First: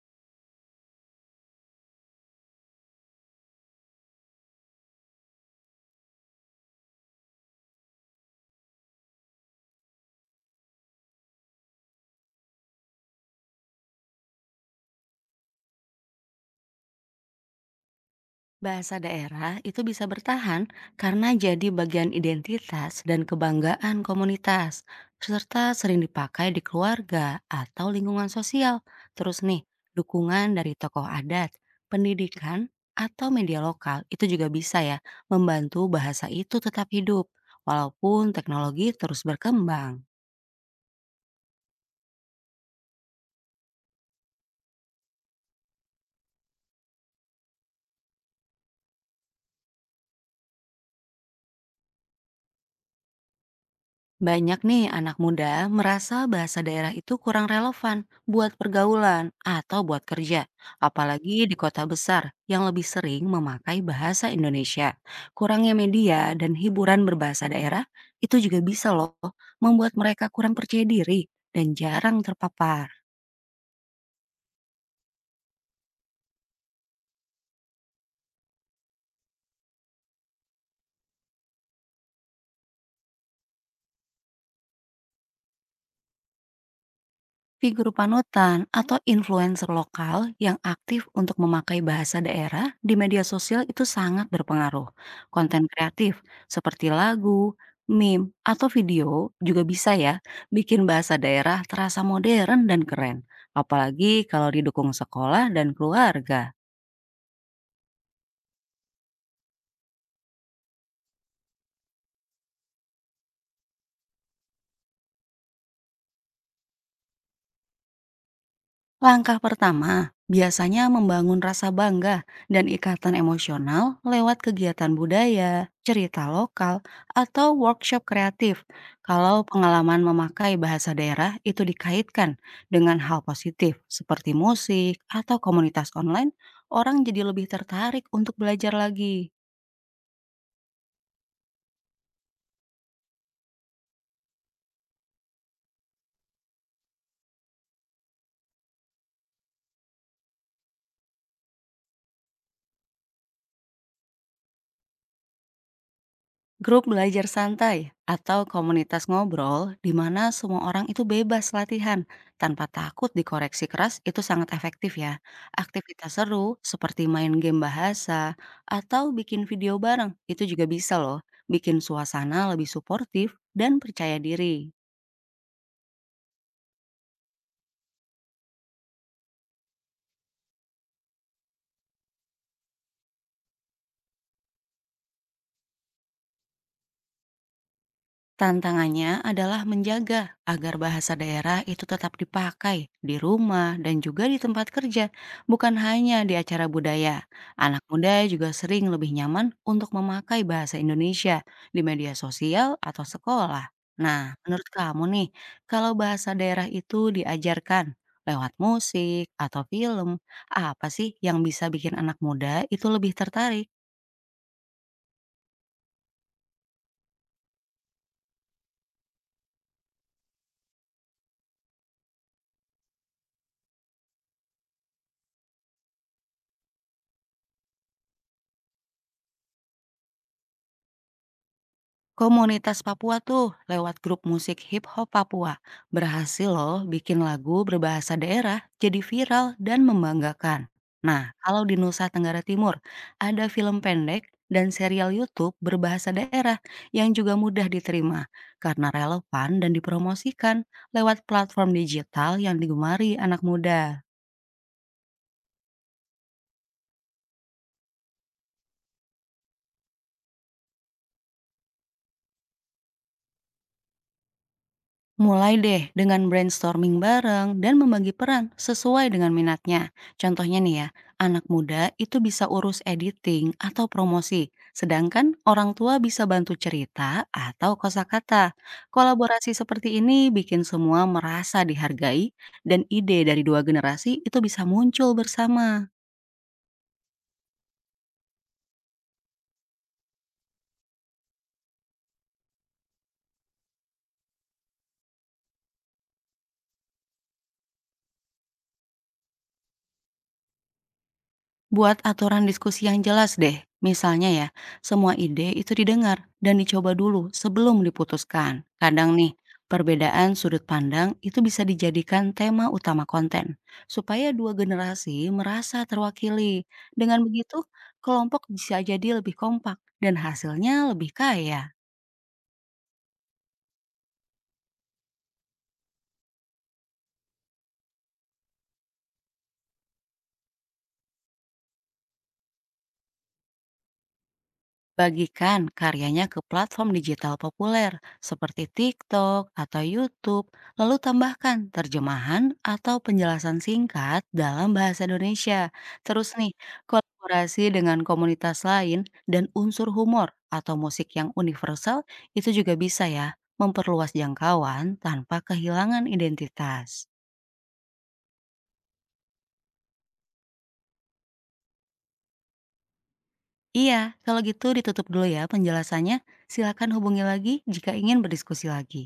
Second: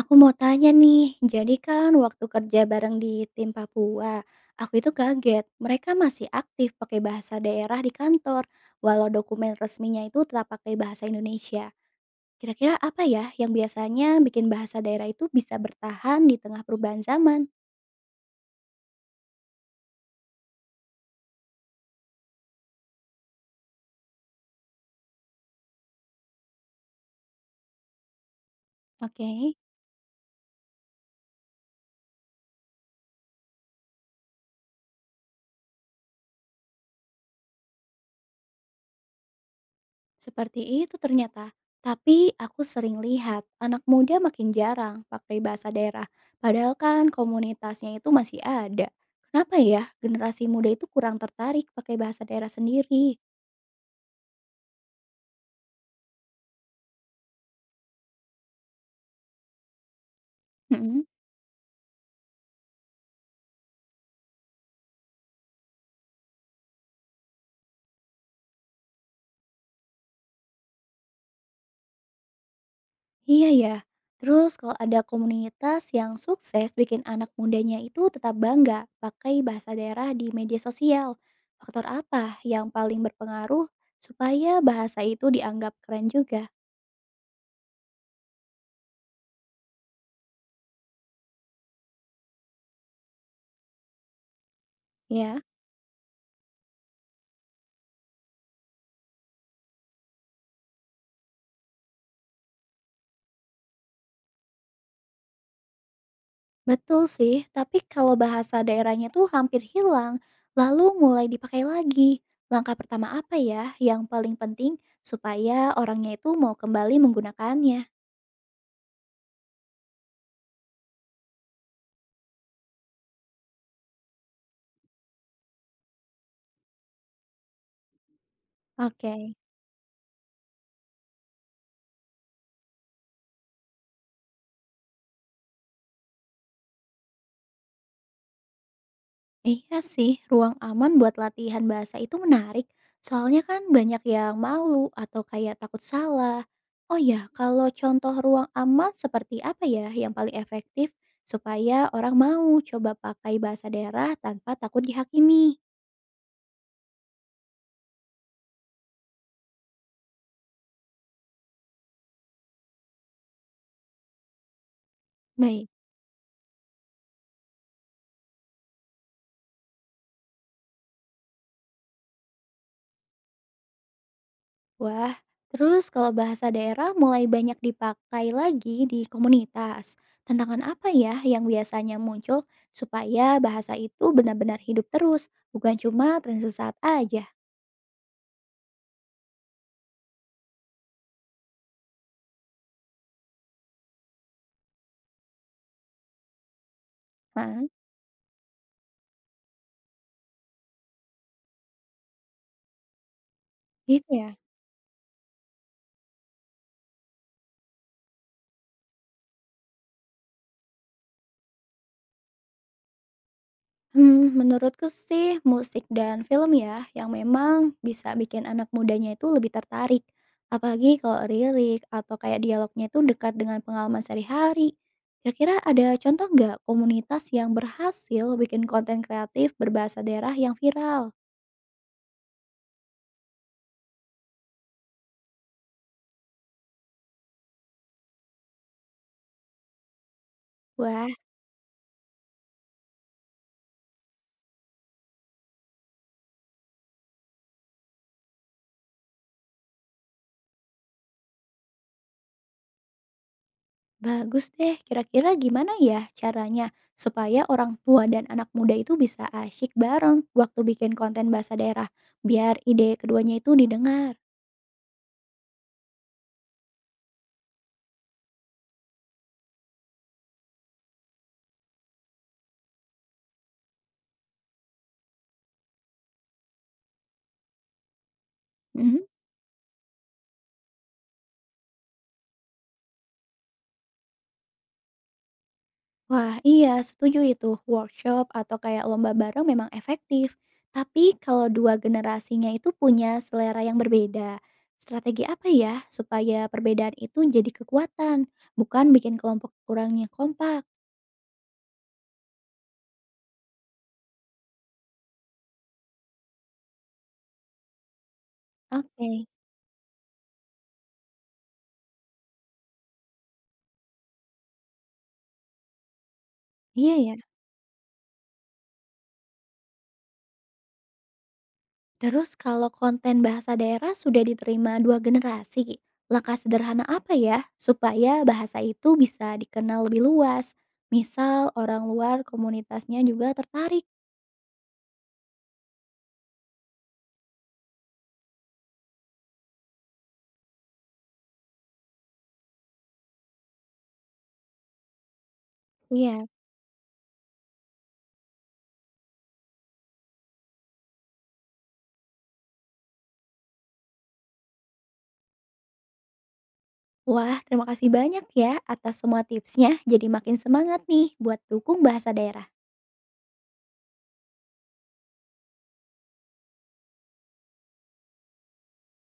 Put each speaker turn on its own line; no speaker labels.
Aku mau tanya nih, jadi kan waktu kerja bareng di tim Papua, aku itu kaget. Mereka masih aktif pakai bahasa daerah di kantor, walau dokumen resminya itu tetap pakai bahasa Indonesia. Kira-kira apa ya yang biasanya bikin bahasa daerah itu bisa bertahan di tengah perubahan zaman?
Bahasa daerah itu bisa bertahan karena jadi bagian identitas dan kebanggaan komunitas, serta sering dipakai di keluarga atau lingkungan sosial.
Oke.
Terus nih, dukungan dari tokoh adat, pendidikan, atau media lokal itu juga bisa ya membantu bahasa itu tetap hidup, walaupun teknologi terus berkembang.
Seperti itu ternyata. Tapi aku sering lihat anak muda makin jarang pakai bahasa daerah. Padahal kan komunitasnya itu masih ada. Kenapa ya generasi muda itu kurang tertarik pakai bahasa daerah sendiri?
Banyak nih anak muda merasa bahasa daerah itu kurang relevan buat pergaulan atau buat kerja,
Mm-mm.
apalagi di kota besar yang lebih sering memakai bahasa Indonesia. Kurangnya media dan hiburan berbahasa daerah itu juga bisa loh membuat mereka kurang percaya diri dan jarang terpapar.
Iya ya. Terus kalau ada komunitas yang sukses bikin anak mudanya itu tetap bangga pakai bahasa daerah di media sosial. Faktor apa yang paling berpengaruh supaya bahasa itu dianggap keren juga?
Figur panutan atau influencer lokal yang aktif untuk memakai bahasa daerah di media sosial itu sangat berpengaruh.
Ya.
Konten kreatif seperti lagu, meme, atau video juga bisa ya bikin bahasa daerah terasa modern dan keren. Apalagi kalau didukung sekolah dan keluarga.
Betul sih, tapi kalau bahasa daerahnya tuh hampir hilang, lalu mulai dipakai lagi. Langkah pertama apa ya yang paling penting supaya orangnya itu mau kembali menggunakannya?
Langkah pertama biasanya membangun rasa bangga dan ikatan emosional lewat kegiatan budaya, cerita lokal, atau workshop kreatif.
Oke.
Kalau pengalaman memakai bahasa daerah itu dikaitkan dengan hal positif seperti musik atau komunitas online, orang jadi lebih tertarik untuk belajar lagi.
Iya sih, ruang aman buat latihan bahasa itu menarik. Soalnya kan banyak yang malu atau kayak takut salah. Oh ya, kalau contoh ruang aman seperti apa ya yang paling efektif supaya orang mau coba pakai bahasa daerah tanpa takut dihakimi?
Grup belajar santai atau komunitas ngobrol di mana semua orang itu bebas latihan tanpa takut dikoreksi keras itu sangat efektif ya.
Baik.
Aktivitas seru seperti main game bahasa atau bikin video bareng itu juga bisa loh bikin suasana lebih suportif dan percaya diri.
Wah, terus kalau bahasa daerah mulai banyak dipakai lagi di komunitas, tantangan apa ya yang biasanya muncul supaya bahasa itu benar-benar hidup terus, bukan cuma tren sesaat aja?
Tantangannya adalah menjaga agar bahasa daerah itu tetap dipakai di rumah dan juga di tempat kerja, bukan hanya di acara budaya.
Hah?
Anak muda juga sering lebih nyaman untuk memakai bahasa Indonesia di media sosial atau sekolah.
Gitu
Nah,
ya?
menurut kamu nih, kalau bahasa daerah itu diajarkan lewat musik atau film, apa sih yang bisa bikin anak muda itu lebih tertarik?
Menurutku sih musik dan film ya, yang memang bisa bikin anak mudanya itu lebih tertarik. Apalagi kalau lirik atau kayak dialognya itu dekat dengan pengalaman sehari-hari. Kira-kira ada contoh nggak komunitas yang berhasil bikin konten kreatif berbahasa daerah yang viral?
Komunitas Papua tuh lewat grup musik hip hop Papua berhasil loh bikin lagu berbahasa daerah jadi viral dan membanggakan.
Wah,
Nah, kalau di Nusa Tenggara Timur ada film pendek dan serial YouTube berbahasa daerah yang juga mudah diterima karena relevan dan dipromosikan lewat platform digital yang digemari anak muda.
bagus deh. Kira-kira gimana ya caranya supaya orang tua dan anak muda itu bisa asyik bareng waktu bikin konten bahasa daerah, biar ide keduanya itu didengar?
Mulai deh dengan brainstorming bareng dan membagi peran sesuai dengan minatnya. Contohnya nih ya, anak muda itu bisa urus editing atau promosi, sedangkan orang tua bisa bantu cerita atau kosakata.
Mhm.
Kolaborasi seperti ini bikin semua merasa dihargai dan ide dari dua generasi itu bisa muncul bersama.
Wah, iya, setuju itu. Workshop atau kayak lomba bareng memang efektif. Tapi kalau dua generasinya itu punya selera yang berbeda, strategi apa ya supaya perbedaan itu jadi kekuatan, bukan bikin kelompok kurangnya kompak?
Buat aturan diskusi yang jelas deh. Misalnya ya, semua ide itu didengar dan dicoba dulu sebelum diputuskan.
Oke,
Kadang nih, perbedaan sudut pandang itu bisa dijadikan tema utama konten, supaya dua generasi merasa terwakili.
iya ya.
Dengan begitu, kelompok bisa jadi lebih kompak dan hasilnya lebih kaya.
Terus kalau konten bahasa daerah sudah diterima dua generasi, langkah sederhana apa ya supaya bahasa itu bisa dikenal lebih luas? Misal orang luar komunitasnya juga tertarik.
Bagikan karyanya ke platform digital populer seperti TikTok atau YouTube, lalu tambahkan terjemahan atau penjelasan singkat dalam bahasa Indonesia.
Iya.
Terus nih, kolaborasi dengan komunitas lain dan unsur humor atau musik yang universal itu juga bisa ya memperluas jangkauan tanpa kehilangan identitas.
Wah, terima kasih banyak ya atas semua tipsnya. Jadi makin semangat nih buat dukung bahasa daerah.
Iya, kalau gitu ditutup dulu ya penjelasannya. Silakan hubungi lagi jika ingin berdiskusi lagi.